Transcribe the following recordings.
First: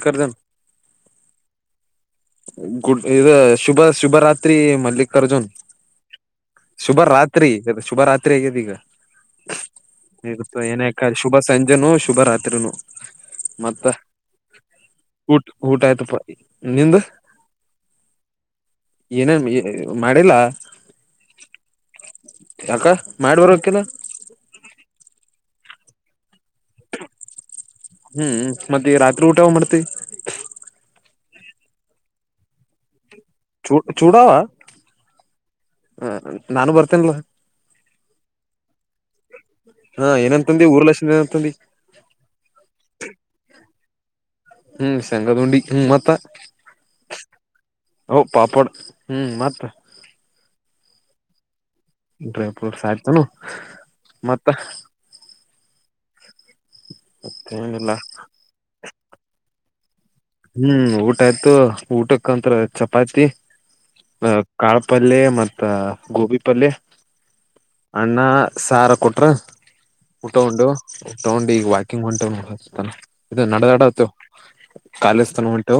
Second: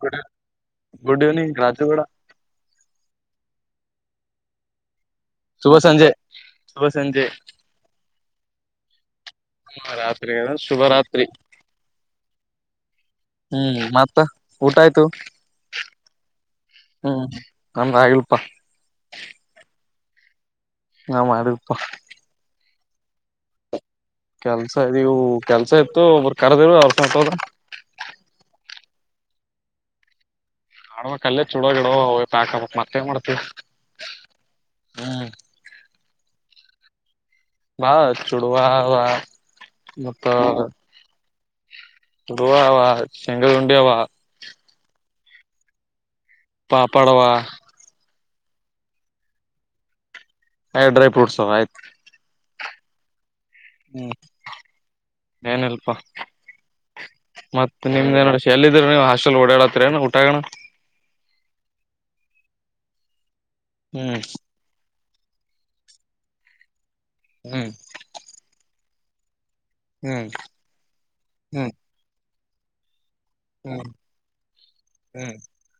Good, good evening, Raju Gowda! [inaudible] Good, ಇ, ಶುಭ ಶುಭ ರಾತ್ರಿ ಮಲ್ಲಿಕ್? [inaudible] ಅರ್ಜುನ್, ಶುಭ ಸಂಜೆ ಶುಭ, ರಾತ್ರಿ, ಶುಭ, ರಾತ್ರಿ, ಆಗಿದೆ, ಇವಾಗ? [unintelligible] ರಾತ್ರಿ ಈಗ ಏನೋಪ, ಶುಭರಾತ್ರಿ ಶುಭ ಸಂಜೆನೂ ಶುಭ ರಾತ್ರಿನೋ? [unintelligible] ಹ್ಮ್ ಮತ್ತ ಊಟ ಆಯ್ತು ಊಟ ಊಟ ಆಯ್ತಪ್ಪ ನಿಂದ ಹ್ಮ್, ನಂದು ಆಗಿಲ್ಲಪ್ಪ? [inaudible] ಏನೇನ್ ಮಾಡಿಲ್ಲ? [inaudible] ನಾವು, ಮಾಡಿದ್ದೀವಿಪಾ? [inaudible] ಯಾಕ, ಮಾಡಿದವರಿಗೆ ಗೊತ್ತಿಲ್ಲ? [inaudible] ಕೆಲ್ಸ, ಇದೀವು ಕೆಲ್ಸ! ಇರ್ತದೆ, ಒಬ್ಬರು, ಕರೆದರೆ, ಹೊಂಟಾಗ್ಬಿಟ್ರಿ? [unintelligible] ಮತ್ತೆ, ರಾತ್ರಿ ಊಟನು, ಮಾಡ್ತಿ? [unintelligible] ಆಡ್ಮಕ್, ಅಲೇ, ಚುಡೋ! ವೈಟ್ ಹಕೋಬೇಕು ಮತ್ತೆ, ಏನ್ ಮಾಡದು? [inaudible] ಚೂ, ಚೂಡಾವ! ಹ, ನಾನು, ಬರ್ತೀನಿ! ಬಾ ಚುಡುವ ಅವ [unintelligible] ಹಾ, ಏನುಅನುತ್ತ, ಅಂದಿ, ಊರು, ಲಕ್ಷ್ಮಿ, ಅನುತಾಂಧಿ? [unintelligible] ಗೋವಾ, ಆವಾ! ಸೆಂಗಲ್, ಉಂಡಿ, ಆವಾ? [inaudible] ಹ್ಮ್, ಸೆಂಗಲ್, ಉಂಡಿ, ಮತ್ತೆ? [inaudible] ಪಾಪಾಡವಾ? [inaudible] ಹೂ, ಪಾಪಡ್ ಹ್ಮ್ ಮತ್ತೆ? [inaudible] ಏ, ಡ್ರೈಫ್ರೂಟ್ಸ್, ಅಲ್ವಾ, ಅಯ್ತು? [inaudible] ಡ್ರಿಫ್ಯೂಟ್ಸ್, ಅಕುತಾನ, ಅವ? [inaudible] ಹ್ಮ, ಏನು ಇಲ್ಲಪ್ಪ? [inaudible] ಮತ್ತತ್, ಮತ್ತೇನಿಲ್ಲ ನಿಮ್ದೇನು, ಎಲ್ಲಿದ್ರೆ! ನೀವು ಹಾಸ್ಟೆಲ್, ಓಡಾಡ್ತೀರ! ಏನು? [inaudible] ಹ್ಮ್ ಊಟ ಆಯ್ತು! ಊಟಕ್ಕೆ, ಕಂಡ್ರೆ, ಚಪಾತಿ, ಹ್ಮ್ ಹಾಕಾಧು! [inaudible] ಪಲ್ಯ, ಮತ್ತ ಗೋಬಿ ಪಲ್ಯ, ಹ್ಮ್ ಅನ್ನ ಸಾರು, ಕೊಟ್ರ? [inaudible] ಹ್ಮ್ ಊಟ ಉಂಡು, ಊಟ ಉಂಡು ಈಗ ಹ್ಮ್ ವಾಕಿಂಗ್, ಹೊಂಟತಾನ? [inaudible] ಇದು ಹ್ಮ್ ನಡೆದಾಡತು! ಕಾಲೇಜ್ ಹ್ಮ್ ತನ ವಾಂಟು?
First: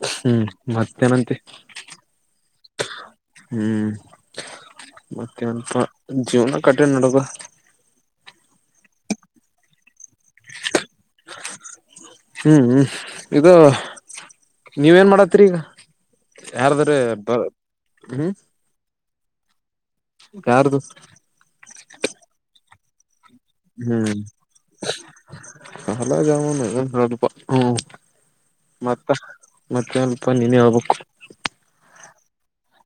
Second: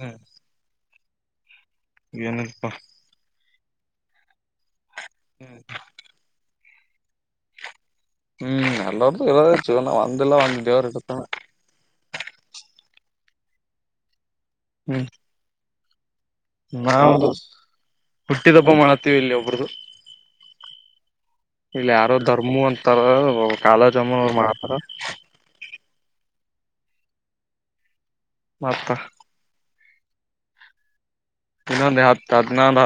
ಹ್ಮ್ [inaudible] ಮತ್ತೆ ಏನಂತೆ? [inaudible] ಏನಿಲ್ಲಪ್ಪಾ ಹ್ಮ್, ಎಂತಾ, ಇವನ ಕಟ್ಟಿನ ನಾಡಿದ್ದಾಧೆ? [inaudible] ಹ್ಮ್ ಎಲ್ಲೋರ್ದ ಎಲ್ಲಣ ವಂದಲ್ಲ ಒಂದ ದವರುತ ಹ್ಮ್ ಹ್ಮ್ ಇದು ನೀವ ನ್ ಮಾಡತ್ತರಿ ಈಗ ಯಾರ್ದ್ರ ನಾವು ಬ ಹ್ಮ್ ಹುಟ್ಟಿದಬ್ಬ ಮಾಡ ಇಲ್ಲಿ ಒಬ್ರದು ಯಾರ್ದು ಇಲ್ಲಿ ಯಾರೋ ಧರ್ಮ ಅಂತಾರ ಇ ಕಾಲೋ ಜಮ್ಮುನು ಮಪರ ಹಲ ಜಾಮಪ ಹ್ಮ ಮತ್ತ ಮತ್ತೆ ಅವಲ್ಪ ನೀನ್ನೇ ಆಗ್ಬೇಕು ಇನ್ನೊಂದು ಹತ್ ಹದನಂದ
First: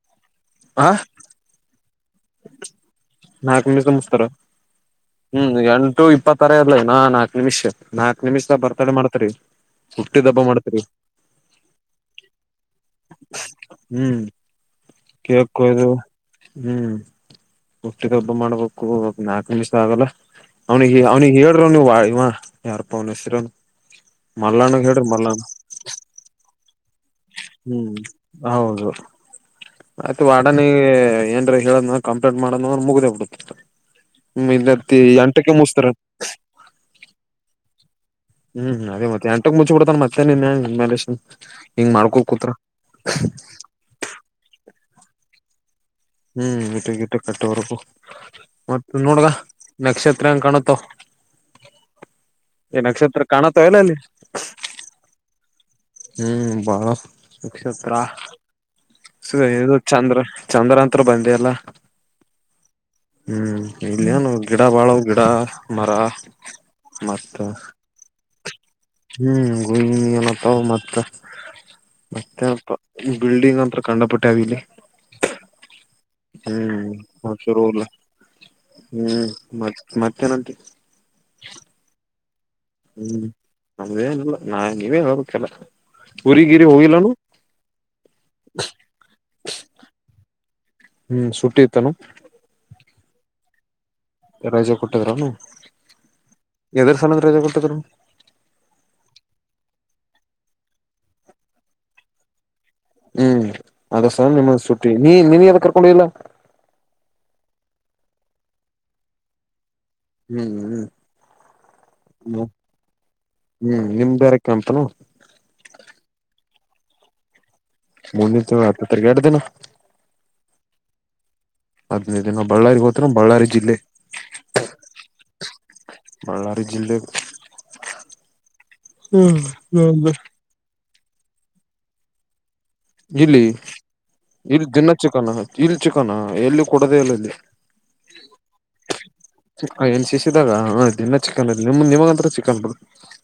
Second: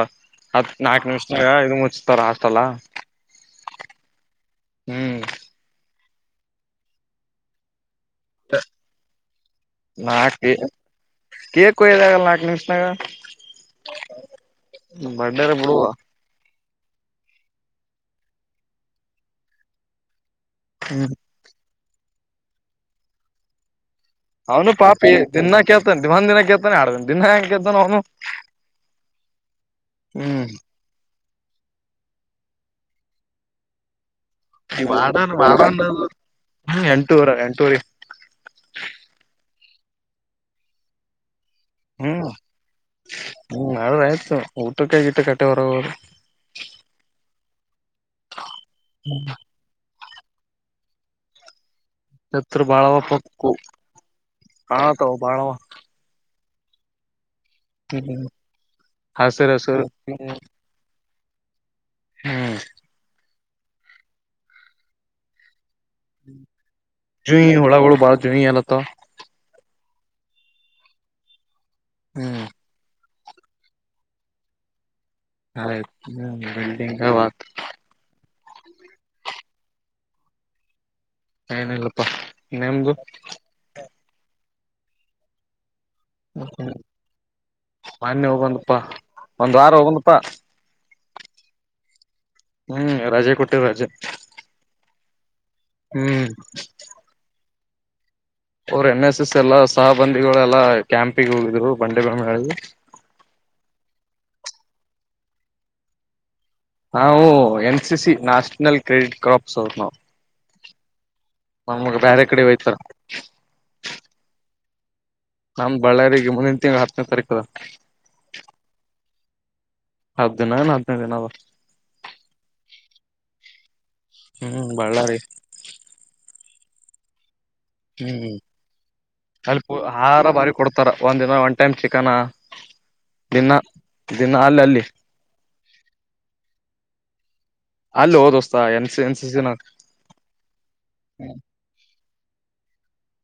ಹತ್ ನಾಲ್ಕು ನಿಮಿಷ ಇ ಮುಚ್ ನಾಲ್ಕ ಮ ಕಮಸ್ತಾರ ಹ್ಮ್ ಎಂಟು ಇಪ್ಪತ್ತರ ಅದಲೈ ನಾ ನಾಲ್ಕು ನಿಮಿಷ ನಾಕ್ ನಿಮಿಷದ ಬರ್ತಾಡೆ ಮಾಡ್ತರಿ ಹುಟ್ಟಿ ದಬ್ಬ ಮಾಡ್ತರಿ ಕೇಕಯದಾಗಲ್ಲ ನಾಕ ನಿಷನಾಗ ಹ್ಮ್ ಬಡ್ಡರ ಕೇಕ್ ಬಿಡುವ ಕೊಯ್ದು ಹ್ಮ್ ಉಟ್ಟ್ ಹೊಬ್ಬ ಮಾಡ್ಬೇಕು ಒ ನಾಲ್ಕು ನಿಮಿಷ ಆಗಲ್ಲ ಅವ್ನಿಗೆ ಹ್ಮ್ ಅವ್ನಿಗೆ ಹೇಳ್ರರು ನೀವ ಯಾರಪ್ಪನ ಹೆಸರನು ಅವನು ಪಾಪಿ ದಿನಾ ಕೇಳ್ತಾನ ದಿವಾ ದಿನ ಕೇಳ್ತಾನೆ ಆಡ್ದನ್ ದಿನಾ ಹೆಂಗಗೆೇತಾನ ಅವನು ಹ್ಮ್ ಹೌದು ಆಯ್ತು ವಾಡನ ಹ್ಮ್ ಏನ್ರ ಹೇಳದ ಕಂಪ್ಲೇಂಟ್ ಮಾಡ ಮುಗ್ದೇ ಬಿಡುತ್ತ ಹ್ಮ ಇನ್ನತ್ತ ಎಂಟಕ್ಕೆ ಮುಸ್ತಾರ ಎಂಟೂವರೆ ಎಂಟೂವರೆ ಹ್ಮ್ ಅದೇ ಮತ್ತೆ ಎಂಟಕ್ ಮುಚ್ಚಿ ಬಿಡ್ತನ್ ಮತ್ತೆ ನಿನ್ ಮೇ ಹ್ಮ್ ಹ್ಮ್ ನಾಳದಯ್ತು ಊಟಕ್ಕಾಯಗಿಟ್ಟು ಕಟ್ಟೆ ಹೊರ ಹೋದು ಹ್ಮ್ ಗಟ್ಟ ಗಿಟ್ಟ ಕಟ್ಟವರೆಕು ಮತ್ತ ನೋಡದ ನಕ್ಷತ್ರ ಎತ್ರ ಕಾಣುತ್ತೋ ಎತ್ರ ಎ ಬಾಳವ ನಕ್ಷತ್ರ ಪಕ್ಕು ಕಾಣತ ಎಲ್ಲ ಅಲ್ಲಿ ಕಾಣತಾವ ಬಾಳವ ಹ್ಮ್ ಬಾ ನಕ್ಷತ್ರ ಸ ಹಸಿರು ಇ ಹಸಿರು ಚಂದ್ರ ಚಂದ್ರ ಅಂತ ಹತ್ರ ಬಂದ ಅಲ್ಲ ಹ್ಮ್ ಹ್ಮ್ ಇಲ್ಲ ಏನು ಗಿಡ ಬಾಳ ಗಿಡ ಮರ ಮತ್ತ ಜುಯಿ ಹುಳಗಳು ಬಾಳ ಜುಯಿ ಅಲತ್ತವ ಹ್ಮ್ ಏನಪ್ಪ ಮತ್ತ ಮತ್ತೆನಪ್ಪ ಬಿಲ್ಡಿಂಗ್ ಅಂತ ಕಖಂಡಪುಟ್ಟಾವಲ್ಲಿ ಆಯ್ತು ಹ್ಮ್ ಬಿಲ್ಡಿಂಗ್ ಹ ಆತ್ ಶುರುಲ್ಲ ಹ್ಮ್ ಮತ್ ಮತ್ತೇನಂತೆ ನಲ್ಲಪ್ಪ ಹ್ಮ್ ನಮ್ದೇನಲ್ಲ ನಾ ನೀವೇ ಹೋಗಕ್ಕೆಲ್ಲ ಮಾನ್ಯ ಹೋಗಂದಪ್ಪಾ ಒಂದ್ ವಾರ ಹೋಗಂದಪ್ಪಾ ಹ್ಮ್ ಸುಟ್ಟಿತಾನ ಹ್ಮ್ ರಜೆ ಕೊಟ್ಟ ರಾಜಜೆ ರಜೆ ಕೊಟ್ಟಿದ್ರನು ಹ್ಮ್ ಎದರ್ ಸಲದ ರಜೆ ಕೊಟ್ಟಿದ್ರ ಅವರು ಎನ್ ಎಸ್ ಎಸ್ ಎಲ್ಲಾ ಸಹಬಂದಿಗಳೆಲ್ಲಾ ಕ್ಯಾಂಪಿಗೆ ಹೋಗಿದ್ರು ಬಂಡೆ ಬ ಹ್ಮ್ ಅದಸ ನಿಮ್ಮ ಸುಟ್ಟಿ ನೀ ನೀನ್ ಯದ ಕರ್ಕೊಂಡ ಹೋಗಿಲ್ಲ ನಾವು N C C national credit crops ಅವರು ನಾವು ಹ್ಮ್ ಹ್ಮ್ ನಮ್ಗ್ ಬೇರೆ ಕಡೆ ಹ್ಮ ಹೋಯ್ತಾರ ಹ್ಮ್ ನಿಮ ಬೇರೆ ಕಂತನು ನಮ್ ಬಳ್ಳಾರಿಗೆ ಮುಂದಿನ ತಿಂಗಳು ಹತ್ತನೇ ತಾರೀಕದ ಮುಂದಿನ ತಿಂಗಳು ಹತ್ತ ತಾರೀಕು ಎರಡು ದಿನ ಹಬ್ ದಿನ ಹಬ್ನ ದಿನದ ಹದ್ದು ನ ಬಳ್ಳಾರಿಗೆ ಹೋತ್ರ ಬಳ್ಳಾರಿ ಜಿಲ್ಲೆ ಹ್ಮ್ ಬಳ್ಳಾರಿ ಜಿಂದೆ ಹ್ಮ್ ಅಲ್ಲಿ ಆಹಾರ ಬಾರಿ ಕೊಡ್ತ ರ ಒಂದ ದಿನ ಒನ್ ಟೈಮ್ ಚಿಕನ್ ಇಲ್ಲಿ ಇಲ್ ದಿನ ಚಿಕನ ಇಲ್ಲಿ ಚಿಕನ ಎಲ್ಲಿ ಕೊಡದೆೇ ಇಲ್ಲ ಇಲ್ಲಿ ಅಲ್ಲಿ ಹೋದೋಸ್ತ N C N C C ನಾಗ ಎನ್ ಸಿಸ ಇದಿದಾಗ ಹಲ್ಲ ಚಿಕ್ಕನ್ ನಿಮ ನಿವಾಗತ್ರ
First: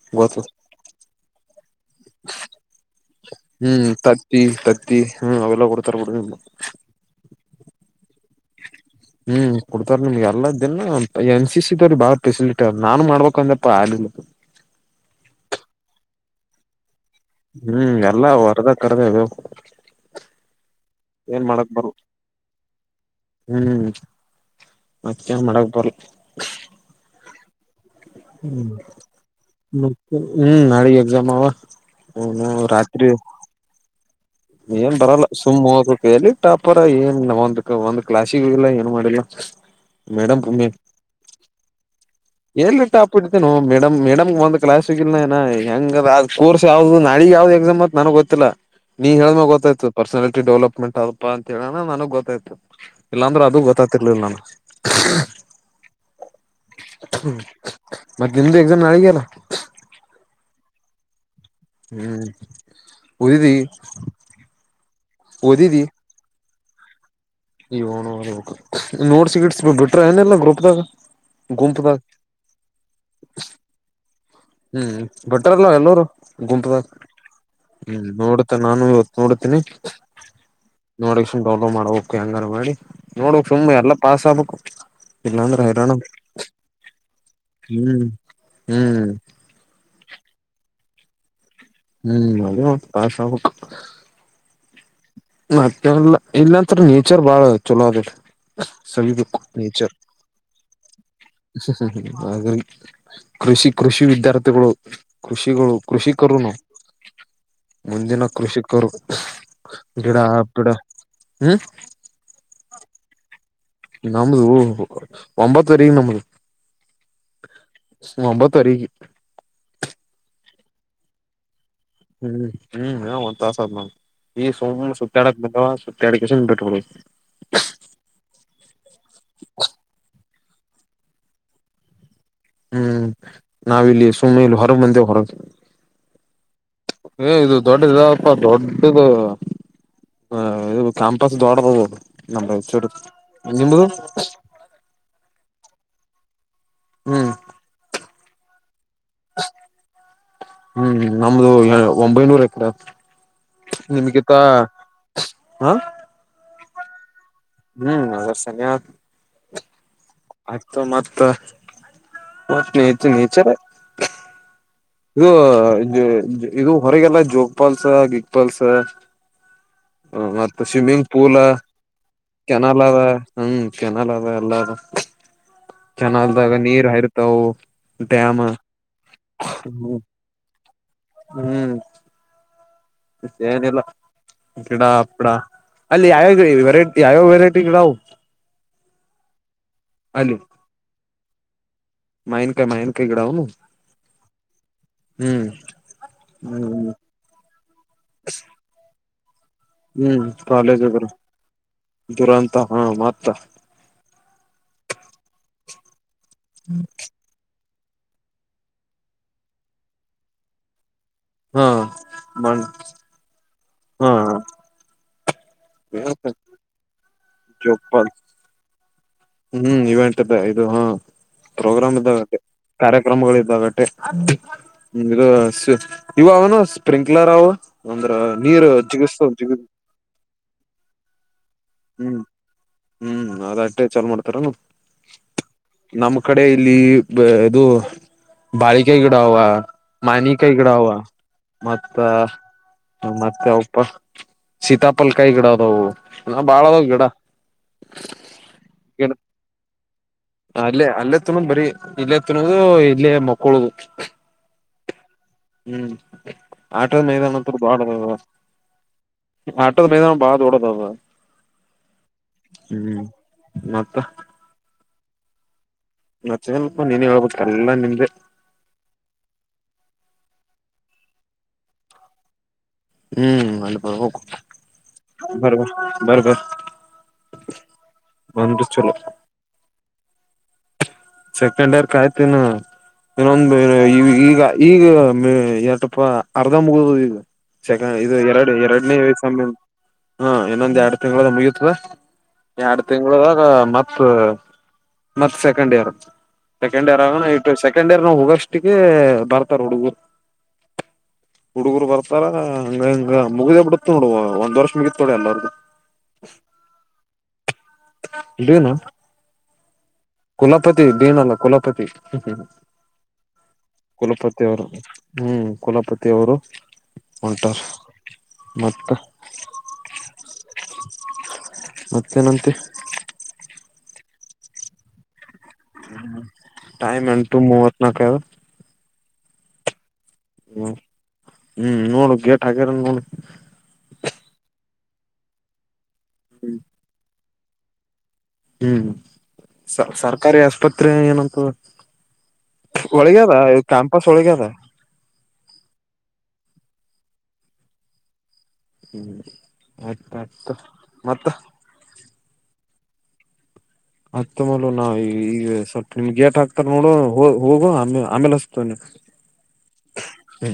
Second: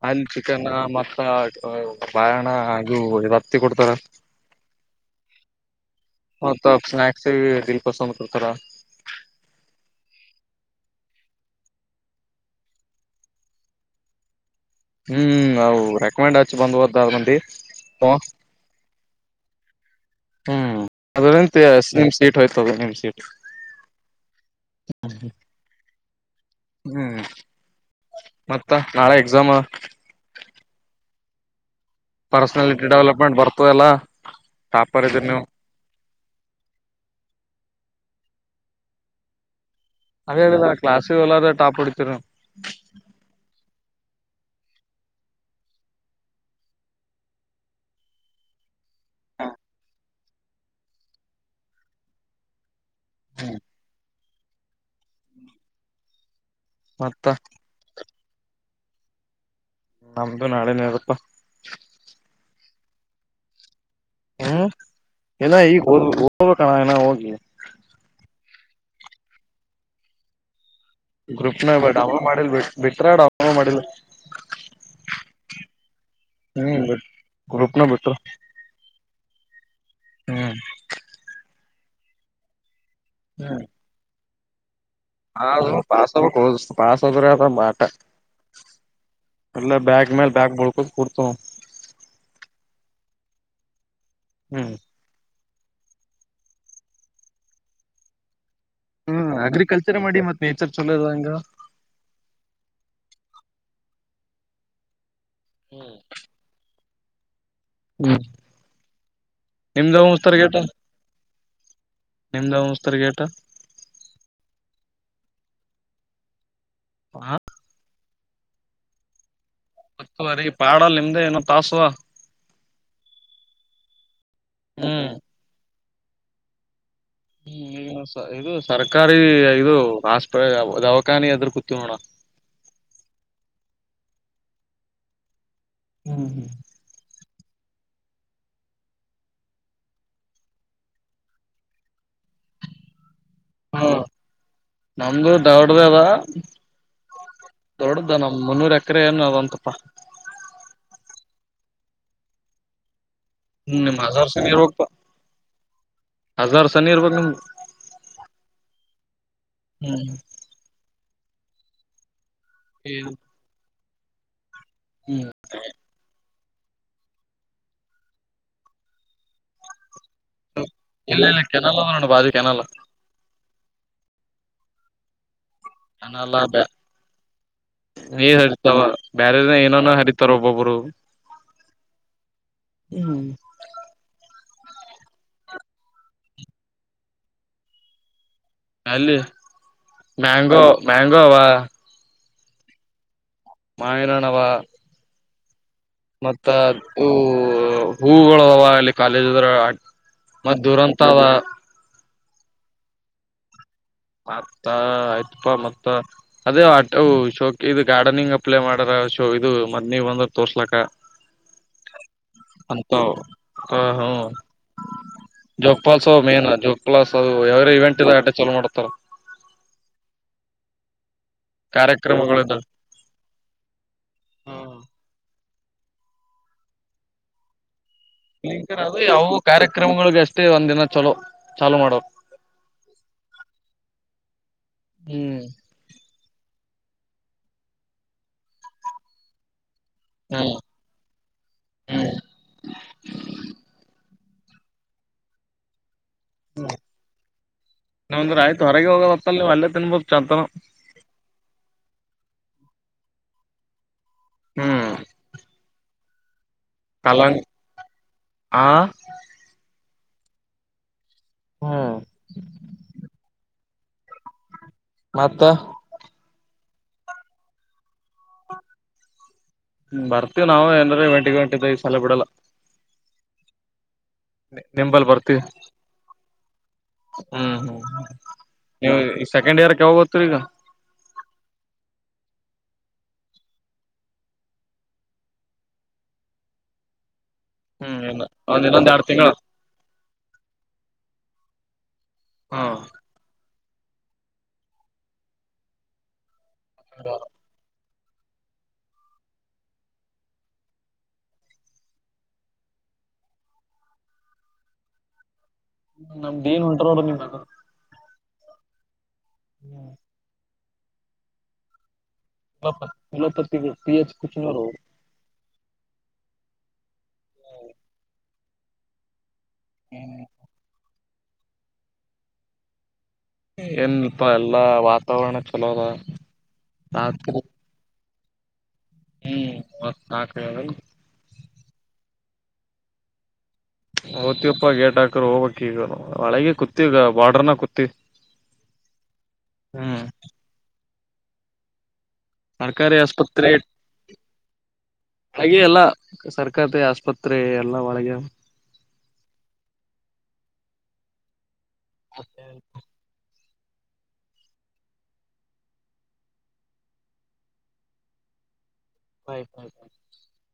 ಅಲ್ಲಿ ಚಿಕನ್ ಮತ್ತ ಬಯಾಣ ಅ ಇ ಹತ್ತಿ ಹ್ಮ್ ಕೊಡ್ತಾರ ತತ್ತಿ ತತ್ತಿ ಹ್ಮ್ ಅವೆಲ್ಲ ಕೊಡ್ತಾರ ಬಿಡ ಬಲ್ಸ ಹ್ಮ್ ಕೊಡ್ತಾರ ನಿಮ್ಗೆ ಎಲ್ಲ ಇದ ಎನ್ ಸಿ ಸಿದವ್ರರು ಬಾಳ ಫೆಸಿಲಿಟಿ ನಾನು ಮಾಡ್ಬೇಕ ಅಂದಪ್ಪ ಆ ಹ್ಮ್ವು ರೆಕಮೆಂಡ್ ಹಚ್ಚಿ ಬಂದ್ವ ಮಿ ಹ್ಮ್ ಹ ಎಲ್ಲಾ ಹೊರದ ಕರ್ದ ಹ್ಮ್ ಏನ್ ಅದ್ರಂತ ಮಾಡಕ್ ಬರ್ ಸಿಮ ಸೀಟ್ ಹೋಯ್ತದೆ ಎಮ ಸೀಟ್ ಮತ್ತನ್ ಮಾಡಕ್ ಬರ್ಲ್ಲ ಹ್ಮ್ ಹ್ಮ ಮತ್ತ ನಾಳೆ ಎಕ್ಸಾಮ್ ಮತ್ತೆ ಹ್ಮ್ ನಳೆಯ ಜಮಾವ ಪರ್ಸನಾಲಿಟಿ ರಾತ್ರಿ ಡೆವಲಪ್ಮೆಂಟ್ ಬರ್ತದಲ್ಲಾ ಏನ್ ಟಾಪರ್ ಇದ್ರಿ ಬರಲ್ಲ ನೀವು ಸುಮ್ಮ್ ಹೋದ ಕ ಹೇಳಿ ಇಟ್ಟ ಅಪರ ಏನ್ ಒಂದ್ ಒಂದ ಕ್ಲಾಶಿಗೋಗಿಲ್ಲ ಏನು ಮಾಡಿಲ್ಲ ಅದೇ ಮೇಡಮ್ ಅದಲ್ಲಾ ಕ್ಲಾಸ್ ಒಲ್ಲಾದ ಟಾಪ್ ಓಡಿತೀರ ಎಲ್ಲಿ ಟಾಪ್ ಒಡ್ತೆನೋ ಮೇಡಮ್ ಮೇಡಮ್ಗೆ ಒಂದ ಕ್ಲಾಸ್ಗಿಲ್ಲ ಹೆಂಗ ಅ ಕೋರ್ಸ್ ಯಾವ್ದ ನಾಲ್ಗಿ ಯಾವ್ದ ಎಕ್ಸಮ್ ನನಗೆ ಗೊತ್ತಿಲ್ಲ ನೀ ಹೇಳಿದ್ಮಾಗ ಗೊತ್ತಾಯ್ತತ್ ಪರ್ಸನಾಲಿಟಿ ಡೆವಲಪ್ಮೆಂಟ್ ಅದಪ್ಪಾ ಅಂತ ಹೇಳಣ ನನಗ್ ಗೊತ್ತಾಯ ಇಲ್ಲಾಂದ್ರೆ ಅದು ಗೊತ್ತಾತಿರ್ಲಿಲ್ಲ ನಾನಗ ಮತ್ತ ಹ ಮತ್ತ ನಿಮ್ದು ಎಗ್ಜಾಮ್ ನಾಳಗ್ಯಾನ ನಮ್ದು ನಾಳೆನರಪ್ಪಾ ಹ್ಮ್ ಉದಿ ಲ್ಲ ಈಗ ಹೋಗಬೇಕ ಹೋಗ್ಬೇಕಣ ಏನ ಹೋಗಿ ಇ ನೋಡ್ಸಿ ಇಡ್ ಬಿಟ್ರ ಏನಲ್ಲಾ ಗ್ರೂಪ್ದಾಗ ಗ್ರೂಪ್ ನ ಬಡ ಗುಂಪದಾಗ ಡೌನ್ಲೋಡ್ ಮಾಡೀಲ್ಲ ಬಿಟ್ರಡಾವ ಡೌನ್ಲೋಡ್ ಮಾಡಿಲ್ಲ ಹ್ಮ್ ಬಿಟ್ಟಾರಲ್ಲ ಎಲ್ಲರು ಹ್ಮ್ ಗುಂಪದಾಗ ಗ್ರೂಪ್ನ ಹ್ಮ್ ಬಿಟ್ರ ನೋಡುತ್ತೆ ನಾನು ಇವತ್ತು ನೋಡತೀನಿ ಹ್ಮ್ ನೋಡ ಡೌಲೋಡ್ ಮಾಡಬೇಕು ಹೆಂಗರ ಮಾಡಿ ನೋಡಕ್ ಸುಮ್ಮ್ ಎಲ್ಲ ಪಾಸ್ ಆಗ್ಬೇಕು ಹಾ ಇಲ್ಲಾಂದ್ರೆ ಪ ಹೈರಾಣ ಪಾಸ ಅಗ್ಬಾಕೊ ದೋಸ್ತ ಪಾಸ್ ಅಧ್ರನಾ ನಮ್ ಆಟ ಹ್ಮ್ ಹ್ಮ್ ಎಲ್ಲ ಬ್ಯಾಗ್ ಮೇಲೆ ಬ್ಯಾಗ್ ಬಳ್ಕೋದ ಕುೂರ್ತ ಹ್ಮ್ ಅದೇ ಒ ಆಷ ಆಗು ಹ್ಮ್ ಮತ್ತಲ್ಲ ಇಲ್ಲಾಂತರ ನೇಚರ್ ಬಾಳ ಚಲೋ ಅದ ಹ್ಮ್ ಸವಿಬೇಕು ನೇಚರ್ ಅಗ್ರಿಕಲ್ಚರ್ ಮಾಡಿ ಮತ್ತ್ ನೇಚರ್ ಚಲೋ ಅದ ಹಂಗ ಹಾಗ ಕೃಷಿ ಕೃಷಿ ವಿದ್ಯಾರ್ಥಿಗಳು ಕೃಷಿಗಳು ಕೃಷಿಕರುನು ಹ್ಮ್ ಮುಂದಿನ ಕೃಷಿಕರು ನಿಮ್ದ ಗಿಡ ಮುಸ್ತಾರ ಗೇಟ ಗಿಡ ಹ್ಮ್ ನಿಮ್ದ ಮುಸ್ತಾರ ಗೇಟ ನಮ್ದ ಒಂಬತ್ತುವರೆಗ ನಮ್ದ ಹಾ ಒಂಬತ್ತುವರಿಗೆ ಅ ಈ ಪಾಡಲ್ ನಿಮ್ದೆ ಏನೋ ತಾಸ್ ಅದಾ ಹ್ಮ್ ಹ್ಮ್ ಹ ಒಂದ್ಥಸ ಆದ್ ನಾವ್ ಈ ಸೋಮ್ ಹ್ಮ್ ಸುತ್ತಾಡಕ್ ಮವ ಸ ತಡಿಕಸಂದು ಭಟವ ಹ್ಮ ಇದು ಸರ್ಕಾರಿ ಇದು ನಾಷ್ಟ ದವಾಖಾನಿ ಎದುರ ಕುತ್ತನಿ ನೋಡಣ ಹ್ಮ್ ನಾವಿಲ್ಲಿ ಸುಮ್ನೆ ಇಲ್ಲಿ ಹೊರ ಮಂದಿ ಹೊರತವಿ ಹ್ಮ್ ಹ್ಮ್ ಏ ಇದು ದೊಡ್ಡ ಇದಾವಪ್ಪಾ ದೊಡ್ಡದು ಹ ಇ ಕ್ಯಾಂಪಸ್ ದೊಡದು ಅದಾ ನಮ್ಮ ಹಚ್ ಓ ಡಿ ದಾ ಅಲ್ಲಿಂದೂ ಹ್ಮ [unintelligible] [unintelligible] ಹ್ಮ್ ನಡುದ ನಮ ಮುನ್ನೂರ ಎಕರೆ ಏನೋ ಅವನ್ ತಪ್ಪ ಹ್ಮ್ ನಮ್ದು ಒಂಬೈನೂರ ಎಕರೆ ಹ್ಮ್ ನಿಮ್ ನಿಮ್ಗೆ ಹಜಾರ್ ತಾ ಸನಿ ಇರ್ಬೇಕಪ್ಪಾ ಹಾ ತನ್ನಿ ಇರ್ಬೇಕ ನಿಮ್ ಹ್ಮ್ ಅರ್ ಸನಯ ಆಯ್ತು ಮತ್ತ ಓಕೆ ಇದು ಹ್ಮ್ ನೇಚರ್ ಹ್ಮ್ ರಾ [unintelligible] ಇದು ಹೊರಗೆಲ್ಲ ಜೋಗಪಾಲ್ಸ ಗಿಕ್ ಪಾಲ್ಸ ಹ ಮತ್ತ ಸ್ವಿಮ್ಮಿಂಗ್ ಇಲ್ಲ ಪೂಲ ಇಲ್ಲ ಕೆನಲ್ ಅದ ನೋಡ ಬಾಜು ಕೆನಲ್ ಕೆನ್ನೆಲಗ ಹ್ಮ್ ಕೆನಾಲ ಅದ ಎಲ್ಲ ಅದಾ ಕೆನಲ್ ಕೆನ್ನಾಲದಾಗ ನೀರ್ ಹರಿತವವು ಡ್ಯಾಮ ಏನೆನೋ ಹರಿತಾರ ಒಬ್ಬೊಬ್ಬರು ಹ್ಮ್ ಏನಿಲ್ಲ ಗಿಡ ಹಪ್ಪಡ ಅಲ್ಲಿ ಯಾವ್ಯಾವ ವೆರೈಟಿ ಯಾವ್ಯಾವ ವೆರೈಟಿ ಗಿಡ ಅವು ಅಲ್ಲಿ ಮ್ಯಾಂಗೋ ಮ್ಯಾಂಗೋ ಅವಾ ಮಾವಿನಕಾಯಿ ಮಾವಿನಕಾಯಿ ಗಿಡಾವನು ಮಾವಿನಣ್ಣಾವ ಹ್ಮ್ ಮತ್ತ ಹ್ಮ್ ಹೂ ಹೂಗಳು ಅವಲ್ಲಿ ಹ್ಮ್ ಕಾಲೇಜ್ [unintelligible] ಅದ ದುರಂತ ಹಾ ಮತ್ತ ಮತ್ತ ಆಯ್ತಪಾ ಮತ್ತ ಅದೇ ಆಟೋ ಶೋಕ್ ಇದು ಗಾರ್ಡನಿಂಗ್ ಅಪ್ಲೈ ಮಾಡಾರ ಶೋ ಇದು ಮತ್ತೆ ನೀವು ಬಂದ್ರೆ ತೋರ್ಸಲಕ್ಕ ಹಾ [unintelligible] ಹ ಹಾ ಜೋಗ ಫಾಲ್ಸ್ ಅವ ಮೇನ್ ಜೋಗ ಫಾಲ್ಸ್ ಅದು ಎವರಿ ಜೋಪಾಲ್ ಈವೆಂಟಿನ ಆಟ ಚಲೋ ಮಾಡ್ತಾರ ಹ್ಮ್ ಇವೆಂಟದ ಇದು ಹಾ ಪ್ರೋಗ್ರಾಮ್ ಇದ್ದಾಗಟೆ ಕಾರ್ಯಕ್ರಮಗಳಿದ ಕಾರ್ಯಕ್ರಮಗಳ ಇದ್ದಾಗಟೆ ಇದು ಇವ ಅವನು ಸ್ಪ್ರಿಂಕ್ಲರ್ ಅವ ಅಂದ್ರ ನೀರ್ ಅದು ಜಿಗಸ್ತದ ಯಾವ ಜಿಗ್ ಕಾರ್ಯಕ್ರಮಗಳಿಗೆ ಅಷ್ಟೇ ಒಂದಿನ ಚಲೋ ಚಾಲೂ ಮಾಡೋರು ಹ್ಮ್ ಹ್ಮ್ ಆದ ಅಟ್ಟೆ ಚಲ ಮಾಡ್ತಾರ ಹ್ಮ್ ನಮ್ ಕಡೆ ಇಲ್ಲಿ ಇದು ಬಾಳಿಕೆ ಗಿಡವ ಮಾವಿನಕಾಯಿ ಹ್ಮ್ ಗಿಡ ಅವ ಮತ್ತ ಹ್ಮ್ ಮತ್ತೆ ಅವಪ್ಪ ಸೀತಾಪಲ್ಕಾಯಿ ಗಿಡ ಅದವು ಇನ್ನ ಬಾಳ ಅದಾವ ಗಿಡ ನಂದ್ರ ಆಯ್ತು ಹೊರಗೆ ಹೋಗೊ ಗಿಡ ಹೊತ್ತಲ್ಲಿ ಅಲ್ಲೇ ತಿನ್ಬೇಕು ಚಂತನ ಅಲ್ಲೇ ಅಲ್ಲೇ ತಿನ್ನೋದ್ ಬರೀ ಇಲ್ಲೇ ತಿನ್ನೋದು ಇಲ್ಲೇ ಮಕ್ಕಳುದು ಹ್ಮ್ ಹ್ಮ್ ಆಟೋದ ಮೈದಾನ ಕಲಂಗ್ ಅಂತ ಬಾಳದ ಆ ಆಟೋ ಮೈದಾನ ಬಾಳ್ ದೊಡ್ಡದದು ಹ್ಮ್ ಹ್ಮ್ ಮತ್ತ ಮತ್ತೆ ಮತ್ತೇನಪ್ಪ ನೀನೆ ಹೇಳ್ಬೇಕ ಎಲ್ಲಾ ನಿಂದೆ ಬರ್ತಿವಿ ನಾವು ಏನಾರೆ ಇವೆಂಟ್ ಗಿವೆಂಟ್ ಈ ಸಲ ಬಿಡಲ್ಲ ಹ್ಮ್ ಅಲ್ಲಿ ಬರಬೇಕು ನಿಂಬಲ್ಲಿ ಬರ್ತೀವಿ ಬರ್ಬೇಕು ಬರ್ಬೇಕು ಹ್ಮ್ ಹ್ಮ್ ಸೆಕೆಂಡ್ ಇಯರ್ ಕ ಯಾವಾಗ ಹೋಗ್ತೀರಾ ಈಗ ಸೆಕೆಂಡ್ ಇಯರ್ ಕಾಯ್ತನು ಇನ್ನೊಂದ ಈ ಈಗ ಈಗ ಮ ಎಟಪ್ಪ ಅರ್ಧ ಮುಗ್ಡೋಗಿದೆ ಚಕ ಹ್ಮ್ ಇದು ಇಲ್ಲ ಎರಡು ಒಂದ್ ಇನ್ನೊಂದ್ ಎರಡನೇ ಎರಡ್ ತಿಂಗಳ ಎಕ್ಸಾಮ್ ಹಾ ಇನ್ನೊಂದ ಎರಡು ತಿಂಗಳಗ ಮುಗಿತದಾ ಹ್ಮ್ ಎರಡ್ ತಿಂಗಳಾಗ ಮತ್ ಮತ್ ಸೆಕೆಂಡ್ ಇಯರ್ ಸೆಕೆಂಡ್ ಇಯರ್ ಆಗಣ ಇ ಸೆಕೆಂಡ್ ಇಯರ್ ನ ಹೋಗಷ್ಟಕ್ಕೆ ಬರ್ತಾರ ಹುಡುಗರು ಹುಡುಗರು ಬರ್ತಾರ ಹಂಗ ಇಂಗ ಮುಗ್ದ ಬಿಡತ್ ನೋಡು ಒಂದ್ ವರ್ಷ ಮುಗಿತ ದ ಎಲ್ಲರ್ಗು ಹ್ಮ ನಮ್ದ ಏನ್ ಹೊಂಟ್ರ ನಡ್ರ ನಿಮ್ ಇದೇನ್ ಹ್ಮ ಕುಲಪತಿ ಡಿನಲ್ಲ ಕುಲಪತಿ ಹ್ಮ ಇಲೋಪತಿ ಪಿ ಎಚ್ ಕುಲಪತಿ ಅವರು ಕುಚಿನವರು ಹ್ಮ್ ಕುಲಪತಿ ಅವರು ಹೊಂಟಾರ ಮತ್ತ್ ಹ ಮತ್ತೇನಂತೆ ಏನ್ಲ್ಪ ಎಲ್ಲಾ ವಾತಾವರಣ ಚಲೋದ ಟೈಮ್ ಎಂಟು [unintelligible] ಮೂವತ್ ನಾಲ್ಕ ಅದ ಹ್ಮ್ ನಾಲ್ಕ ಹ್ಮ ಹ್ಮ್ ನೋಡು ಗೇಟ್ ಹಾಕ್ಯಾರ ನೋಡ್ ಹೋತ್ತಿವಪ್ಪ ಗೇಟ್ ಹಾಕರ್ ಹೋಗ್ ಬೇಕ್ ಈಗ ಒಳಗೆ ಕೂತ್ತಿವಿಗ ಬಾರ್ಡರ್ನ ಕೂತ್ತಿವಿ ಹ್ಮ್ ಸ ಸರ್ಕಾರಿ ಆಸ್ಪತ್ರೆ ಏನಂತದ ಸರ್ಕಾರಿ ಒಳಗದ ಆಸ್ಪತ್ರೆ ಇ ಕ್ಯಾಂಪಸ್ ಒಳಗದ ಸರ್ಕದ ಆಸ್ಪತ್ರೆ ಎಲ್ಲಾ ಒಳಗೆ ಹ್ಮ್ ಆಯ್ತು ಆಯ್ತು ಮತ್ತ ಹ ಸೆ ಅತ್ತ ಮೊಲ ನಾ ಈಗ ಸ್ವಲ್ಪ ನಿಮ್ ಗೇಟ್ ಹಾಕ್ತಾರ ನೋಡು ಹೋಗು ಆಮ ಆಮೇಲೆ ಹಚ್ತವ ಹ್ ಪ್್ ಹ್ಮ